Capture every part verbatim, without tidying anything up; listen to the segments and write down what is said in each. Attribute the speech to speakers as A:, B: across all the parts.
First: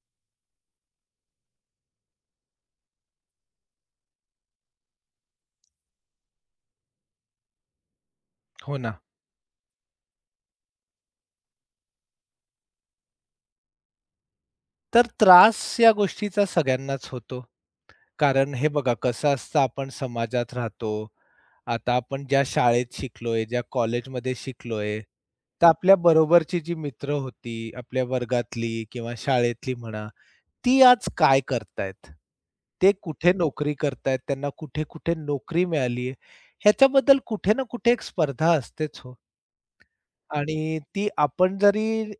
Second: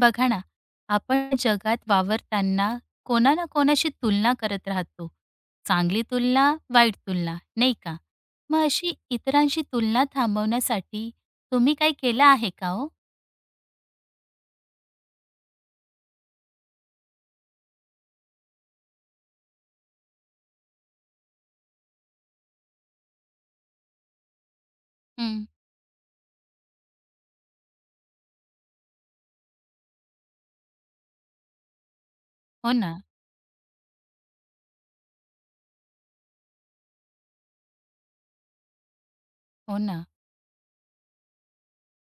A: बघा ना, आपण जगात वावरताना कोणा ना कोणाशी तुलना करत राहतो. चांगली तुलना, वाईट तुलना, नाही का? मग
B: हो
A: अशी
B: ना.
A: इतरांशी तुलना थांबवण्यासाठी तुम्ही काही केलं आहे का हो?
B: तर त्रास या गोष्टीचा सगळ्यांनाच होतो. कारण हे बघा कसं असतं, आपण समाजात राहतो. आता आपण ज्या शाळेत शिकलोय, ज्या कॉलेजमध्ये शिकलोय,
A: हं.
B: तर आपल्या बरोबरची जी मित्र होती, आपल्या वर्गातली किंवा शाळेतली म्हणा, ती आज काय करतायत?
A: हो
B: ते
A: ना,
B: कुठे नोकरी करतायत? त्यांना कुठे-कुठे नोकरी मिळाली ह्याच्याबद्दल कुठे ना कुठे एक स्पर्धा असतेच हो.
A: हो ना.
B: आणि ती आपण जरी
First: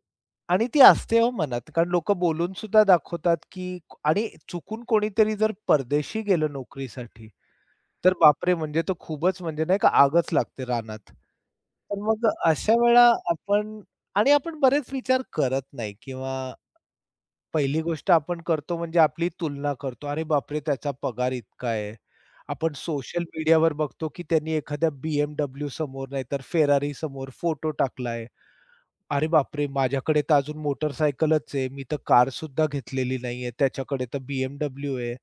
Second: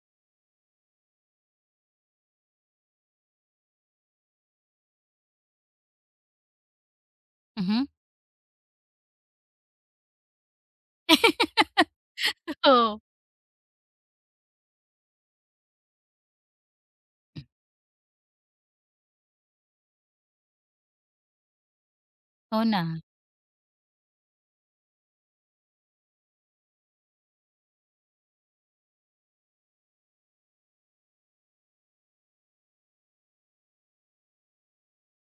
B: आणि ती असते हो मनात. कारण लोकं बोलून सुद्धा दाखवतात, की आणि चुकून कोणीतरी जर परदेशी गेलं नोकरीसाठी,
A: हं,
B: तर बापरे! म्हणजे तो खूपच म्हणजे नाही का आगच लागते रानात. तर मग अशा
A: हो.
B: वेळा आपण आणि आपण बरेच विचार करत नाही किंवा पहिली गोष्ट आपण करतो म्हणजे आपली तुलना करतो. अरे बापरे! त्याचा पगार इतका आहे.
A: हो
B: आपण
A: ना.
B: सोशल मीडियावर बघतो, की त्यांनी एखाद्या बी एम डब्ल्यू समोर नाहीतर Ferrari समोर फोटो टाकलाय. अरे बापरे! माझ्याकडे तर अजून मोटारसायकलच आहे. मी तर कारसुद्धा घेतलेली नाहीये. त्याच्याकडे तर बी एम डब्ल्यू आहे.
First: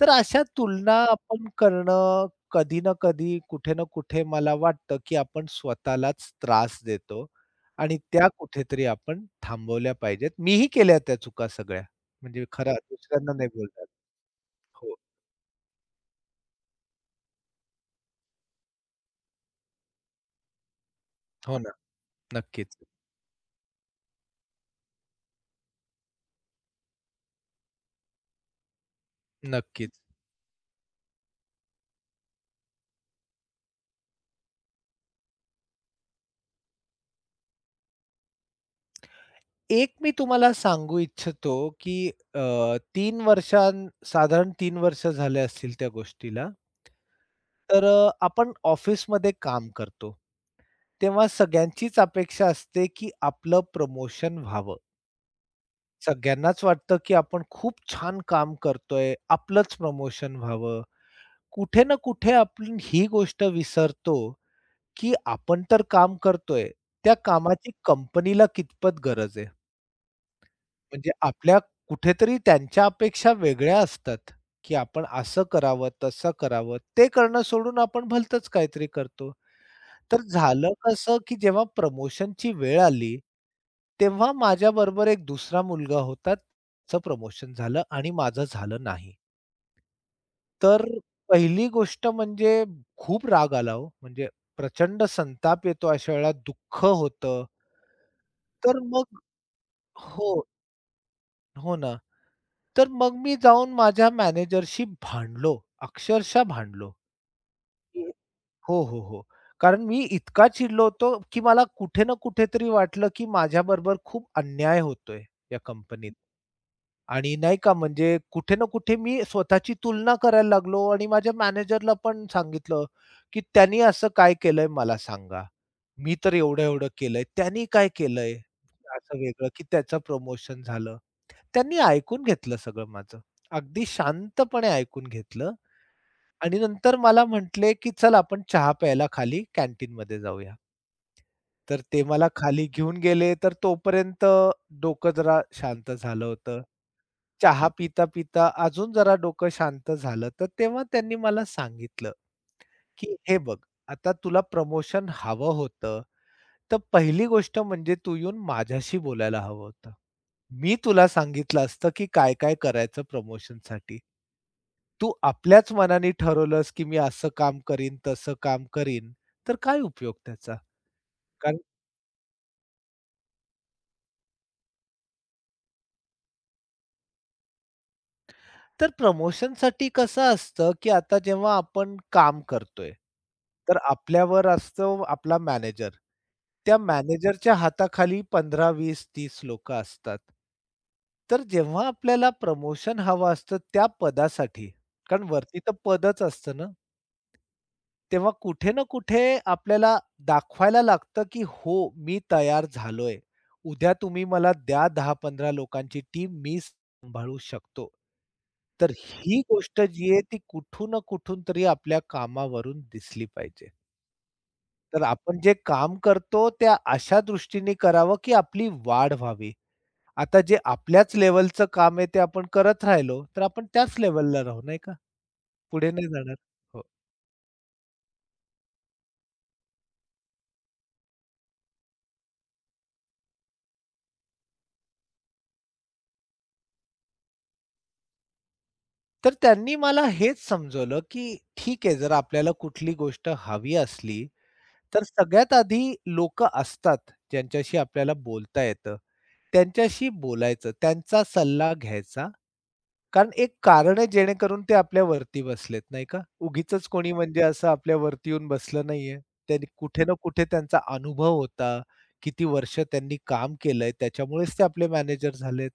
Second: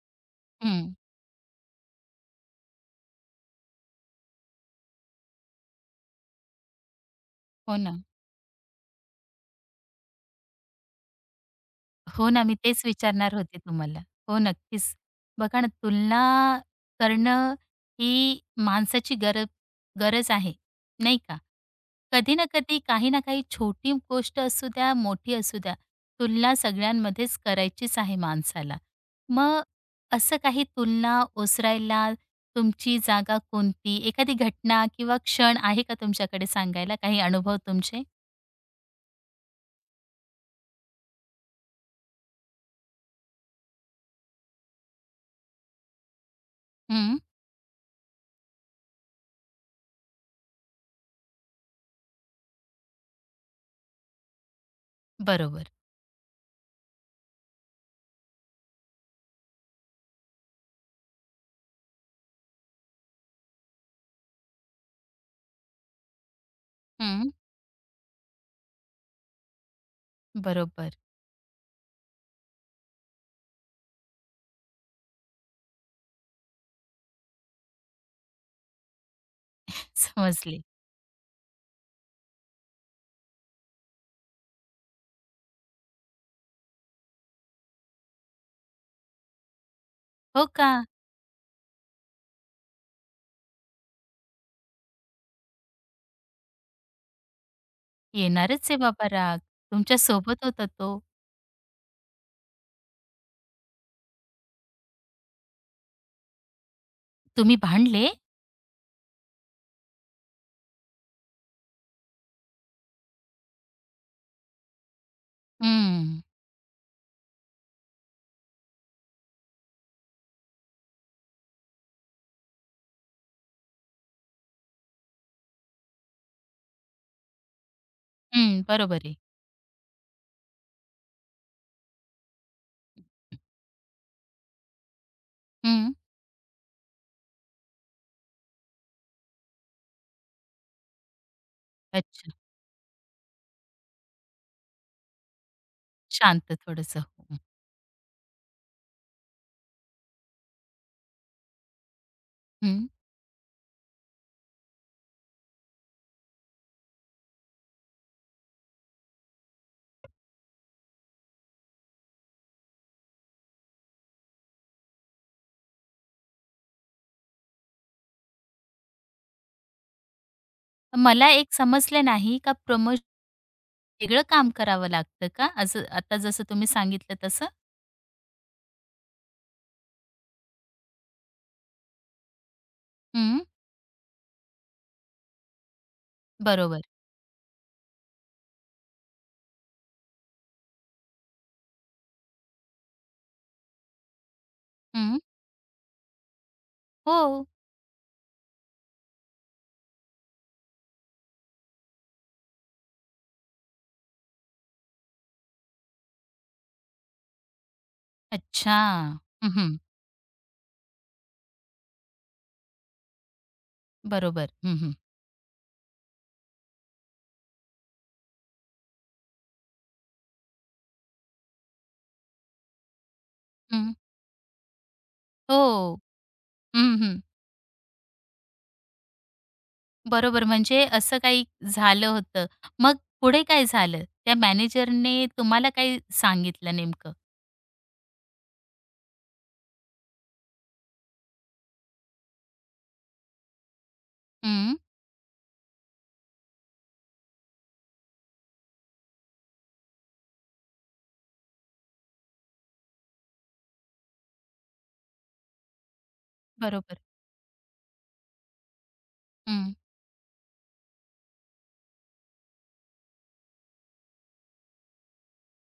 B: तर अशा
A: हं.
B: तुलना आपण करणं कधी ना कधी, कुठे ना कुठे मला वाटतं, की आपण स्वतःलाच त्रास देतो
A: हो
B: आणि
A: ना.
B: त्या कुठेतरी आपण थांबवल्या पाहिजेत. मीही केल्या त्या चुका सगळ्या.
A: हो ना,
B: म्हणजे
A: मी
B: खरं
A: तेच
B: दुसऱ्यांना
A: विचारणार
B: नाही
A: होते
B: बोलणार.
A: तुम्हाला. हो, नक्कीच.
B: हो,
A: बघा ना, तुलना करणं ही माणसाची गर गरज आहे, नाही का?
B: हो ना.
A: कधी ना
B: नक्कीच,
A: कधी, काही ना काही छोटी गोष्ट असू द्या, मोठी असू द्या, तुलना सगळ्यांमध्येच करायचीच आहे माणसाला. मग
B: नक्कीच.
A: असं काही तुलना ओसरायला तुमची जागा कोणती? एखादी घटना किंवा क्षण आहे का तुमच्याकडे सांगायला? काही अनुभव तुमचे?
B: एक मी तुम्हाला सांगू इच्छितो, की अ, 3 वर्षां साधारण तीन वर्ष झाले असतील त्या गोष्टीला.
A: हं,
B: तर अ, आपण ऑफिसमध्ये काम करतो, तेव्हा सगळ्यांचीच अपेक्षा असते, की आपलं प्रमोशन व्हावं.
A: बरोबर.
B: सगळ्यांनाच वाटतं, की आपण खूप छान काम करतोय, आपलंच प्रमोशन व्हावं. कुठे ना कुठे आपण ही गोष्ट विसरतो, की आपण तर काम करतोय, त्या
A: हं,
B: कामाची कंपनीला कितपत गरज आहे.
A: बरोबर.
B: म्हणजे आपल्या कुठेतरी त्यांच्या अपेक्षा वेगळ्या असतात, की आपण असं करावं, तसं करावं. ते करणं सोडून आपण भलतंच काहीतरी करतो. तर
A: समजले.
B: झालं कसं, की जेव्हा प्रमोशनची वेळ आली, तेव्हा माझ्याबरोबर एक दुसरा मुलगा होता. त्याचं प्रमोशन झालं आणि माझं झालं नाही.
A: हो का?
B: तर पहिली गोष्ट म्हणजे खूप राग आला हो. म्हणजे प्रचंड संताप येतो अशा वेळेला, दुःख होतं.
A: येणारच आहे
B: तर
A: बाबा
B: मग
A: राग. तुमच्या
B: हो,
A: सोबत होता तो.
B: हो ना. तर मग मी जाऊन माझ्या मॅनेजरशी भांडलो, अक्षरशः भांडलो.
A: तुम्ही भांडले?
B: हो, हो, हो. कारण मी इतका चिडलो होतो, की मला कुठे ना कुठेतरी वाटलं, की माझ्याबरोबर खूप अन्याय होतोय या कंपनीत.
A: हं,
B: आणि नाही का म्हणजे कुठे ना कुठे मी स्वतःची तुलना करायला लागलो आणि माझ्या मॅनेजरला पण सांगितलं, की "त्यांनी असं काय केलंय मला सांगा. मी तर एवढं-एवढं केलंय. त्यांनी काय केलंय
A: हं. बरोबर आहे.
B: असं वेगळं, की त्याचं प्रमोशन झालं." त्यांनी ऐकून घेतलं सगळं माझं. अगदी शांतपणे ऐकून घेतलं
A: हं.
B: आणि नंतर मला म्हटले, की "चल आपण चहा प्यायला खाली कॅन्टीनमध्ये जाऊया." तर ते मला
A: अच्छा.
B: खाली घेऊन गेले, तर तोपर्यंत डोकं जरा शांत झालं
A: शांत
B: होतं.
A: थोडंसं.
B: चहा पिता-पिता अजून जरा डोकं शांत झालं, तर तेव्हा त्यांनी मला सांगितलं,
A: हं.
B: की "हे बघ, आता तुला प्रमोशन हवं होतं, तर पहिली गोष्ट म्हणजे तू येऊन माझ्याशी बोलायला हवं होतं. मी तुला सांगितलं असतं, की काय-काय करायचं प्रमोशनसाठी. तू आपल्याच मनाने ठरवलंस, की मी असं काम करीन, तसं काम करीन, तर काय उपयोग त्याचा?
A: मला एक
B: कारण
A: समजलं नाही का प्रमोश वेगळं काम करावं लागतं का? असं आता जसं तुम्ही सांगितलं तसं?
B: तर प्रमोशनसाठी कसं असतं, की आता जेव्हा आपण काम करतोय,
A: हं.
B: तर आपल्यावर असतो आपला मॅनेजर. त्या
A: बरोबर.
B: मॅनेजरच्या हाताखाली पंधरा, वीस, तीस लोकं असतात. तर जेव्हा आपल्याला प्रमोशन हवं असतं त्या पदासाठी,
A: हं.
B: कारण वरती तर पदच असतं ना.
A: हो.
B: तेव्हा कुठे ना कुठे आपल्याला दाखवायला लागतं, की हो मी तयार झालोय. उद्या तुम्ही मला द्या दहा पंधरा लोकांची टीम मी सांभाळू शकतो.
A: अच्छा.
B: तर ही
A: हं,
B: गोष्ट जी आहे ती कुठून ना कुठून तरी आपल्या कामावरून दिसली पाहिजे.
A: बरोबर. हं, हं.
B: तर आपण जे काम करतो त्या अशा दृष्टीने करावं, की आपली वाढ व्हावी. आता जे आपल्याच लेव्हलचं काम आहे ते आपण करत राहिलो, तर आपण त्याच लेव्हलला राहू नाही का? पुढे
A: हो.
B: नाही जाणार. हो.
A: हं, बरोबर, म्हणजे असं काही झालं होतं. मग पुढे काय झालं? त्या मॅनेजरने तुम्हाला काय सांगितलं नेमकं?
B: तर त्यांनी मला हेच समजवलं, की ठीक आहे, जर आपल्याला कुठली गोष्ट हवी असली,
A: हं,
B: तर सगळ्यात आधी लोक असतात ज्यांच्याशी आपल्याला बोलता येतं. त्यांच्याशी बोलायचं, त्यांचा सल्ला घ्यायचा. कारण एक कारण आहे जेणेकरून ते आपल्यावरती बसलेत नाही का? उगीचच
A: बरोबर.
B: कोणी म्हणजे असं आपल्यावरती येऊन बसलं नाहीये. त्यांनी
A: हं,
B: कुठे ना कुठे त्यांचा अनुभव होता. किती वर्ष त्यांनी काम केलंय त्याच्यामुळेच ते आपले मॅनेजर झालेत.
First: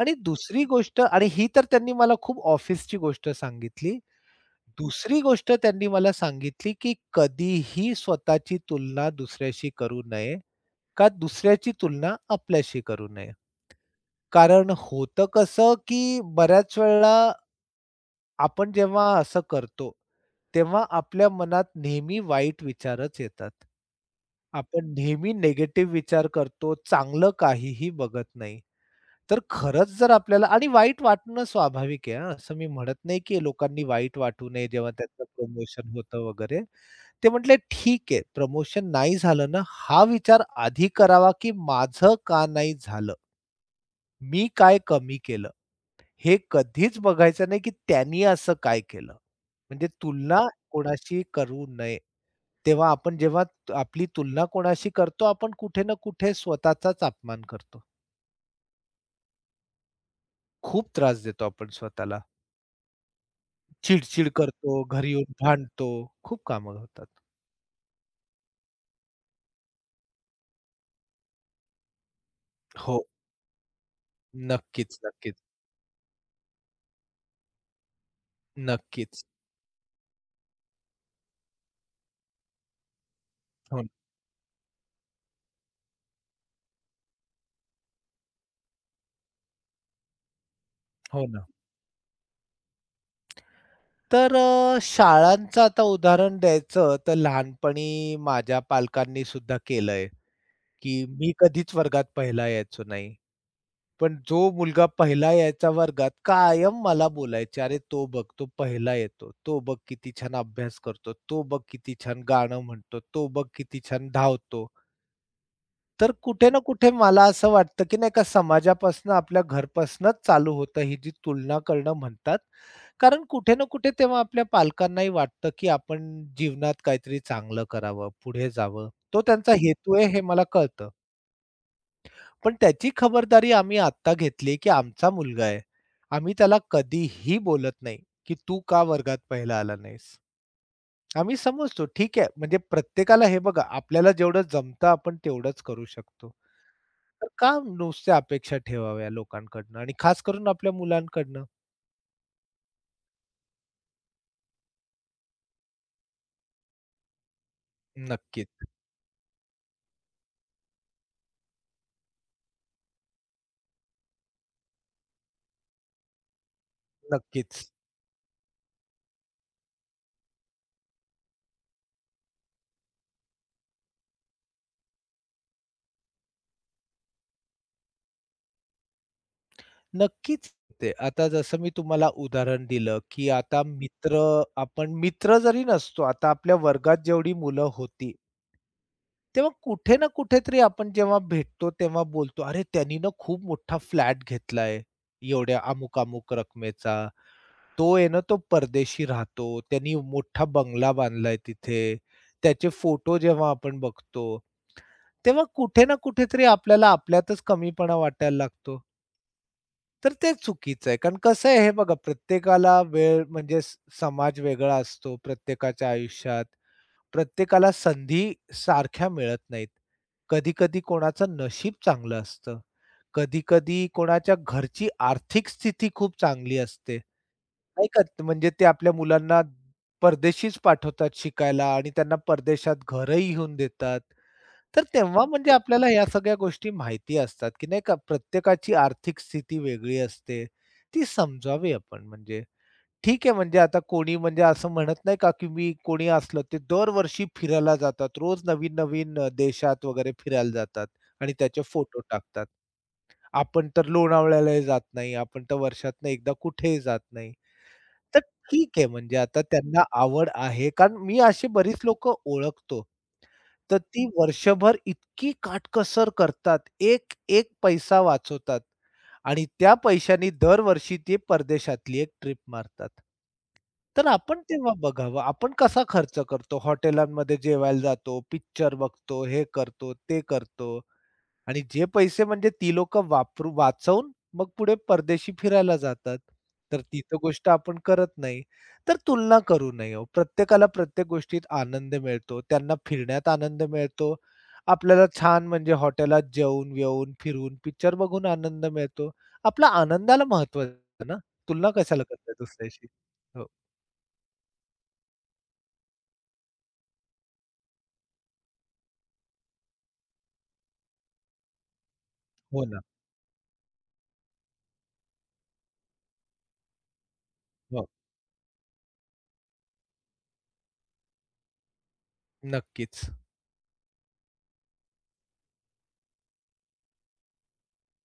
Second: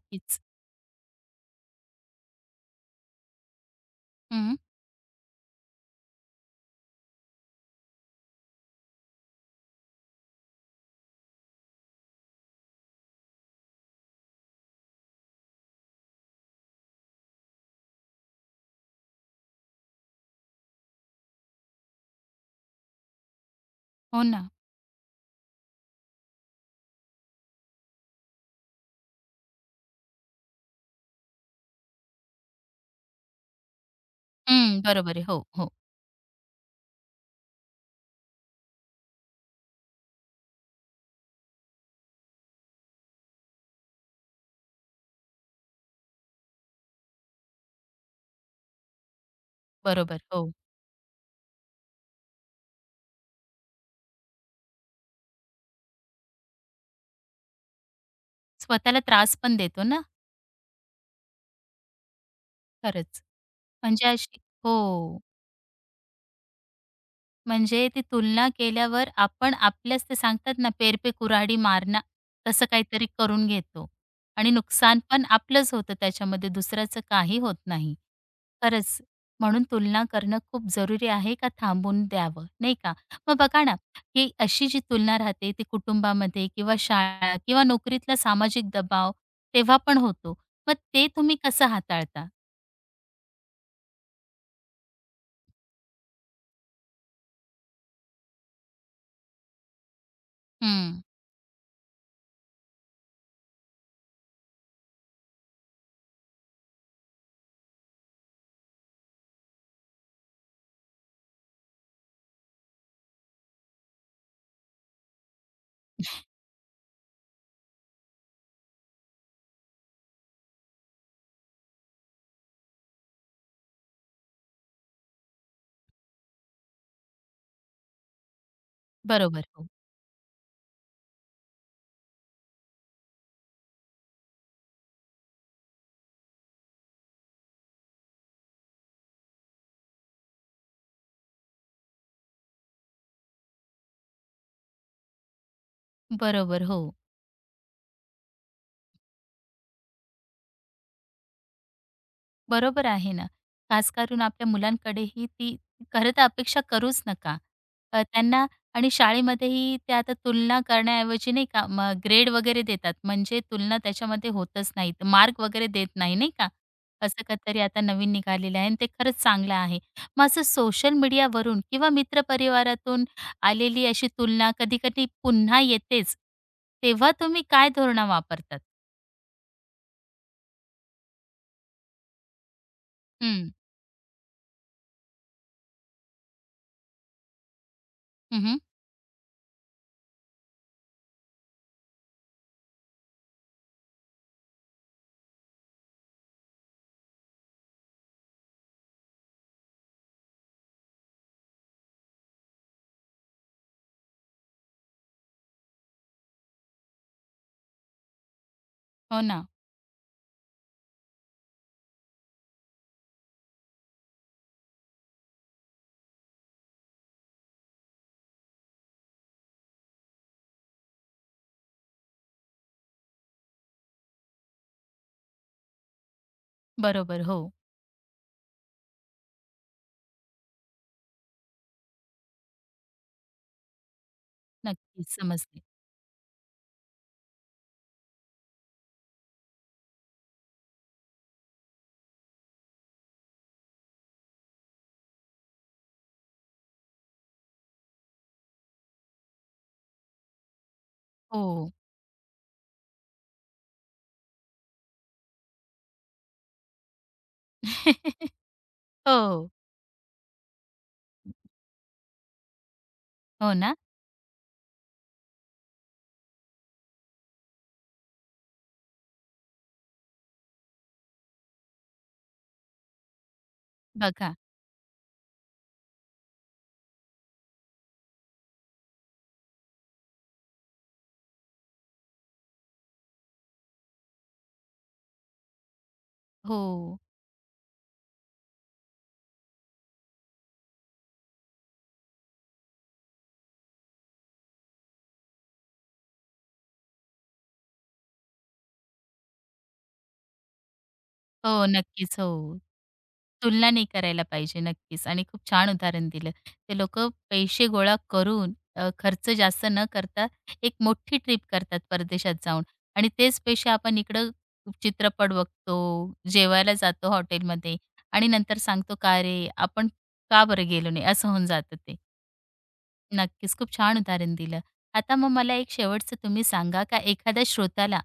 B: आणि दुसरी गोष्ट, आणि ही तर त्यांनी मला खूप ऑफिसची गोष्ट सांगितली.
A: हं,
B: दुसरी गोष्ट त्यांनी मला सांगितली, की कधीही स्वतःची तुलना दुसऱ्याशी करू नये, का दुसऱ्याची तुलना आपल्याशी करू नये. कारण होतं कसं, की बऱ्याच वेळेला आपण जेव्हा असं करतो, तेव्हा आपल्या मनात नेहमी वाईट विचारच येतात.
A: हो ना.
B: आपण नेहमी निगेटिव्ह विचार करतो, चांगलं काहीही बघत नाही. तर खरंच जर आपल्याला, आणि वाईट वाटणं स्वाभाविक आहे हां, असं मी म्हणत नाही, की लोकांनी वाईट वाटू नये
A: हं,
B: जेव्हा
A: बरोबर
B: त्यांचं
A: आहे. हो, हो.
B: प्रमोशन होतं वगैरे. ते म्हटले, "ठीक आहे, प्रमोशन नाही झालं ना, हा विचार आधी करावा, की माझं का नाही झालं? मी काय कमी केलं?" हे कधीच बघायचं नाही, की त्यांनी असं काय केलं? म्हणजे
A: बरोबर.
B: तुलना
A: हो.
B: कोणाशी करू नये. तेव्हा आपण जेव्हा तु- आपली तुलना कोणाशी करतो, आपण कुठे ना कुठे स्वतःचाच अपमान करतो.
A: स्वतःला त्रास पण देतो ना,
B: खूप त्रास देतो आपण स्वतःला.
A: खरंच. म्हणजे
B: चिड
A: अशी हो.
B: करतो, घरी येऊन भांडतो. खूप कामं होतात.
A: म्हणजे ती तुलना केल्यावर आपण आपल्याच ते सांगतात ना, "पेर पे कुऱ्हाडी मारणा" तसं
B: हो.
A: काहीतरी करून घेतो आणि
B: नक्कीच,
A: नुकसान पण
B: नक्कीच,
A: आपलंच होतं त्याच्यामध्ये, दुसऱ्याचं काही होत नाही. खरंच,
B: नक्कीच.
A: म्हणून तुलना करणं खूप जरुरी आहे का थांबून द्यावं, नाही का? मग बघा ना,
B: हो,
A: ही अशी जी तुलना राहते ती कुटुंबामध्ये किंवा शाळा किंवा नोकरीतला सामाजिक दबाव तेव्हा पण होतो. मग ते
B: हो
A: तुम्ही
B: ना.
A: कसं हाताळता?
B: तर अ, शाळांचं आता उदाहरण द्यायचं तर लहानपणी माझ्या पालकांनी सुद्धा केलंय,
A: हं,
B: की मी कधीच वर्गात पहिला यायचो नाही. पण जो मुलगा पहिला यायचा वर्गात कायम मला बोलायचे, "अरे तो बघ, तो पहिला येतो. तो बघ किती छान अभ्यास करतो. तो बघ किती छान गाणं म्हणतो. तो बघ किती छान धावतो." तर कुठे ना कुठे मला असं वाटतं, की नाही का समाजापासनं, आपल्या घरपासनंच चालू होतं ही जी तुलना करणं म्हणतात. कारण कुठे ना कुठे तेव्हा आपल्या पालकांनाही वाटतं, की आपण जीवनात काहीतरी चांगलं करावं, पुढे जावं. तो
A: बरोबर.
B: त्यांचा
A: हो,
B: हेतू आहे हे मला कळतं. पण त्याची खबरदारी आम्ही आत्ता घेतली, की आमचा मुलगा आहे. आम्ही त्याला कधीही बोलत नाही, की "तू का वर्गात पहिला आला नाहीस?" आम्ही समजतो, ठीक आहे. म्हणजे प्रत्येकाला हे बघा, आपल्याला जेवढं जमतं आपण तेवढंच करू शकतो.
A: बरोबर. हो.
B: तर का नुसत्या अपेक्षा ठेवाव्या लोकांकडनं आणि खास करून आपल्या मुलांकडनं?
A: बरोबर आहे ना. खास करून आपल्या मुलांकडेही ती खरं तर अपेक्षा करूच नका. अ, त्यांना
B: नक्कीच,
A: आणि शाळेमध्येही ते आता तुलना करण्याऐवजी नाही का मग ग्रेड वगैरे देतात. म्हणजे तुलना त्याच्यामध्ये होतच नाही. मार्क वगैरे देत नाही, नाही का? असं काहीतरी
B: नक्कीच,
A: आता नवीन निघालेलं आहे आणि ते खरंच चांगलं आहे. मग असं सोशल मीडियावरून किंवा मित्रपरिवारातून आलेली अशी तुलना कधी-कधी पुन्हा येतेच. तेव्हा तुम्ही काय धोरणं वापरतात?
B: नक्कीच. ते आता जसं मी तुम्हाला उदाहरण दिलं, की
A: हं.
B: आता मित्र आपण मित्र जरी नसतो, आता आपल्या वर्गात जेवढी मुलं होती,
A: हं, हं.
B: तेव्हा कुठे ना कुठेतरी आपण जेव्हा भेटतो तेव्हा बोलतो, "अरे त्यांनी ना खूप मोठा फ्लॅट घेतलाय, एवढ्या अमुक-अमुक रकमेचा. तो आहे ना तो परदेशी राहतो, त्यांनी मोठा बंगला बांधलाय तिथे." त्याचे फोटो जेव्हा आपण बघतो, तेव्हा कुठे ना कुठेतरी आपल्याला आपल्यातच कमीपणा वाटायला लागतो.
A: हो ना.
B: तर ते चुकीचं आहे. कारण कसं आहे हे बघा, प्रत्येकाला वेळ म्हणजे स समाज वेगळा असतो प्रत्येकाच्या आयुष्यात. प्रत्येकाला संधी सारख्या मिळत नाहीत. कधी-कधी कोणाचं नशीब चांगलं असतं. कधी-कधी कोणाच्या घरची आर्थिक स्थिती खूप चांगली असते.
A: बरोबर. हो.
B: नाही का? त- म्हणजे ते आपल्या मुलांना परदेशीच पाठवतात शिकायला आणि त्यांना परदेशात घरही घेऊन देतात. तर
A: नक्कीच
B: तेव्हा म्हणजे
A: समजते.
B: आपल्याला या सगळ्या गोष्टी माहिती असतात, की नाही का प्रत्येकाची आर्थिक स्थिती वेगळी असते. ती समजावी आपण म्हणजे. ठीक आहे, म्हणजे आता कोणी म्हणजे असं म्हणत नाही का, की मी कोणी असलं ते दरवर्षी फिरायला जातात. रोज नवीन-नवीन अ, देशात वगैरे फिरायला जातात आणि त्याचे
A: हो.
B: फोटो टाकतात. आपण तर लोणावळ्यालाही जात नाही. आपण तर वर्षातनं एकदा कुठेही जात नाही. तर ठीक आहे, म्हणजे आता
A: हो,
B: त्यांना आवड आहे. कारण मी अशी बरीच लोक ओळखतो.
A: हो ना.
B: तर ती वर्षभर इतकी काटकसर करतात. एक, एक पैसा वाचवतात आणि त्या पैशानी दरवर्षी ते परदेशातली एक ट्रिप मारतात. तर
A: बघा.
B: आपण तेव्हा बघावं, आपण कसा खर्च करतो? हॉटेलांमध्ये जेवायला जातो, पिक्चर बघतो, हे करतो, ते करतो. आणि जे पैसे म्हणजे ती लोकं वापरू वाचवून मग पुढे परदेशी फिरायला जातात. तर
A: हो,
B: ती तर गोष्ट आपण करत नाही. तर तुलना करू नये हो. प्रत्येकाला प्रत्येक गोष्टीत आनंद मिळतो. त्यांना फिरण्यात आनंद मिळतो. आपल्याला छान म्हणजे हॉटेलात जेवून-बिवून, फिरून, पिक्चर बघून आनंद मिळतो. आपल्या आनंदाला महत्त्व असतं ना.
A: हो,
B: तुलना कशाला
A: नक्कीच.
B: करताय
A: हो.
B: दुसऱ्याशी? हो.
A: तुलना नाही करायला पाहिजे. नक्कीच आणि खूप छान उदाहरण दिलं. ते लोक पैसे गोळा करून अ, खर्च जास्त न करता एक मोठी ट्रिप करतात परदेशात जाऊन
B: हो ना.
A: आणि तेच पैसे आपण इकडं चित्रपट बघतो, जेवायला जातो हॉटेलमध्ये
B: हो.
A: आणि नंतर सांगतो, "का रे, आपण का बरं गेलो नाही?" असं होऊन जातं ते.
B: नक्कीच.
A: नक्कीच. खूप छान उदाहरण दिलं. आता मग मला एक शेवटचं तुम्ही सांगा का एखाद्या श्रोत्याला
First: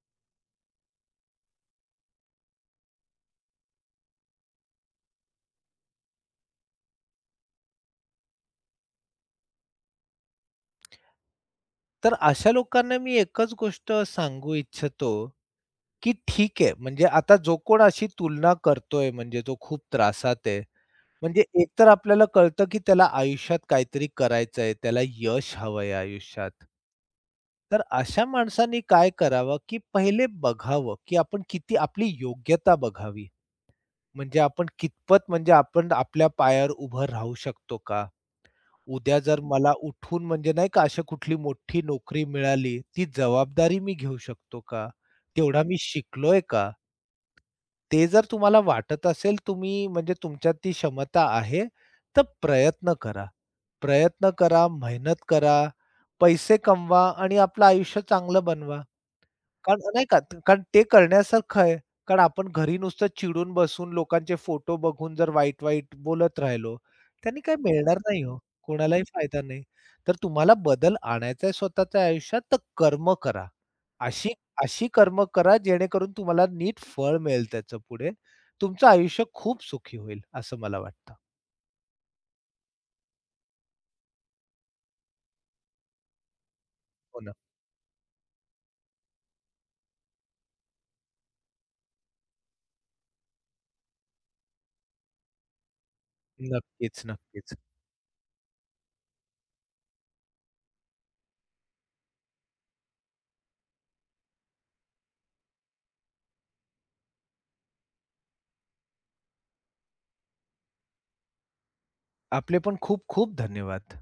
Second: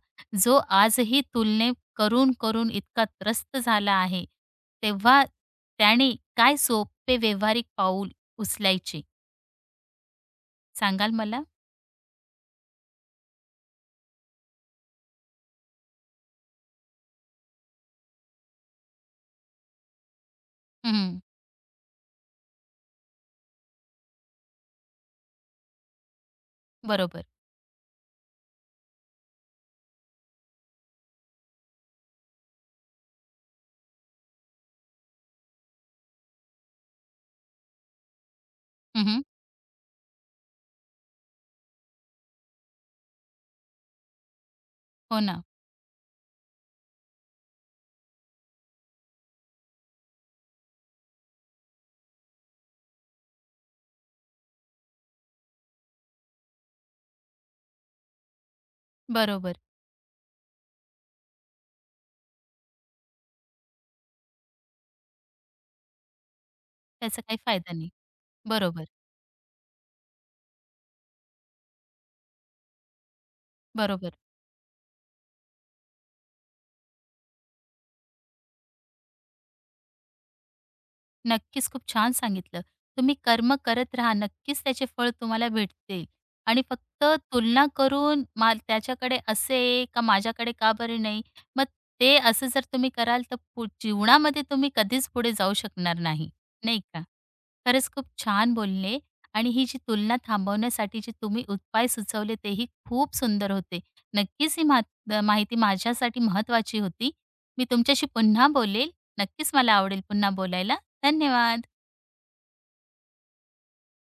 A: जो आजही तुलने करून-करून इतका त्रस्त झाला आहे, तेव्हा त्याने काय सोपे व्यावहारिक पाऊल उचलायचे सांगाल मला?
B: तर अशा लोकांना मी एकच गोष्ट सांगू इच्छितो, की ठीक आहे. म्हणजे आता जो कोण अशी तुलना करतोय म्हणजे जो खूप त्रासात आहे.
A: हं,
B: म्हणजे एकतर आपल्याला कळतं, की त्याला आयुष्यात काहीतरी करायचंय, त्याला यश हवंय आयुष्यात.
A: बरोबर.
B: तर अशा माणसांनी काय करावं, की पहिले बघावं, की आपण किती आपली योग्यता बघावी. म्हणजे आपण कितपत म्हणजे आपण आपल्या पायावर उभं राहू शकतो का? उद्या
A: हं,
B: जर मला उठून म्हणजे नाही का अशी कुठली मोठी नोकरी मिळाली, ती जबाबदारी मी घेऊ शकतो का?
A: हो ना.
B: तेवढा मी शिकलोय का? ते जर तुम्हाला वाटत असेल तुम्ही म्हणजे तुमच्यात ती क्षमता आहे, तर प्रयत्न करा. प्रयत्न करा, मेहनत करा, पैसे कमवा आणि आपलं आयुष्य चांगलं बनवा.
A: बरोबर.
B: कारण नाही का, कारण ते करण्यासारखं आहे. कारण आपण घरी नुसतं चिडून बसून लोकांचे फोटो बघून जर वाईट-वाईट बोलत राहिलो,
A: त्याचा काही
B: त्यांनी काही
A: फायदा नाही.
B: मिळणार नाही हो.
A: बरोबर,
B: कोणालाही फायदा नाही. तर तुम्हाला बदल आणायचा आहे स्वतःच्या आयुष्यात, तर कर्म करा.
A: बरोबर.
B: अशी अशी कर्म करा जेणेकरून तुम्हाला नीट फळ मिळेल त्याचं पुढे. तुमचं आयुष्य खूप सुखी होईल असं मला वाटतं.
A: नक्कीच, खूप छान सांगितलं. तुम्ही कर्म करत राहा, नक्कीच त्याचे फळ तुम्हाला भेटतील आणि फक्त
B: हो ना.
A: तुलना करून मा त्याच्याकडे असे आहे, का माझ्याकडे का बरे नाही? मग ते असं जर तुम्ही कराल, तर पु जीवनामध्ये तुम्ही कधीच पुढे जाऊ शकणार नाही, नाही
B: नक्कीच,
A: का?
B: नक्कीच.
A: खरंच खूप छान बोलले आणि ही जी तुलना थांबवण्यासाठी जे तुम्ही उपाय सुचवले, तेही खूप सुंदर होते. नक्कीच ही मात माहिती माझ्यासाठी महत्त्वाची होती. मी तुमच्याशी पुन्हा बोलेल. नक्कीच मला आवडेल पुन्हा बोलायला. धन्यवाद.
B: आपले पण खूप खूप धन्यवाद.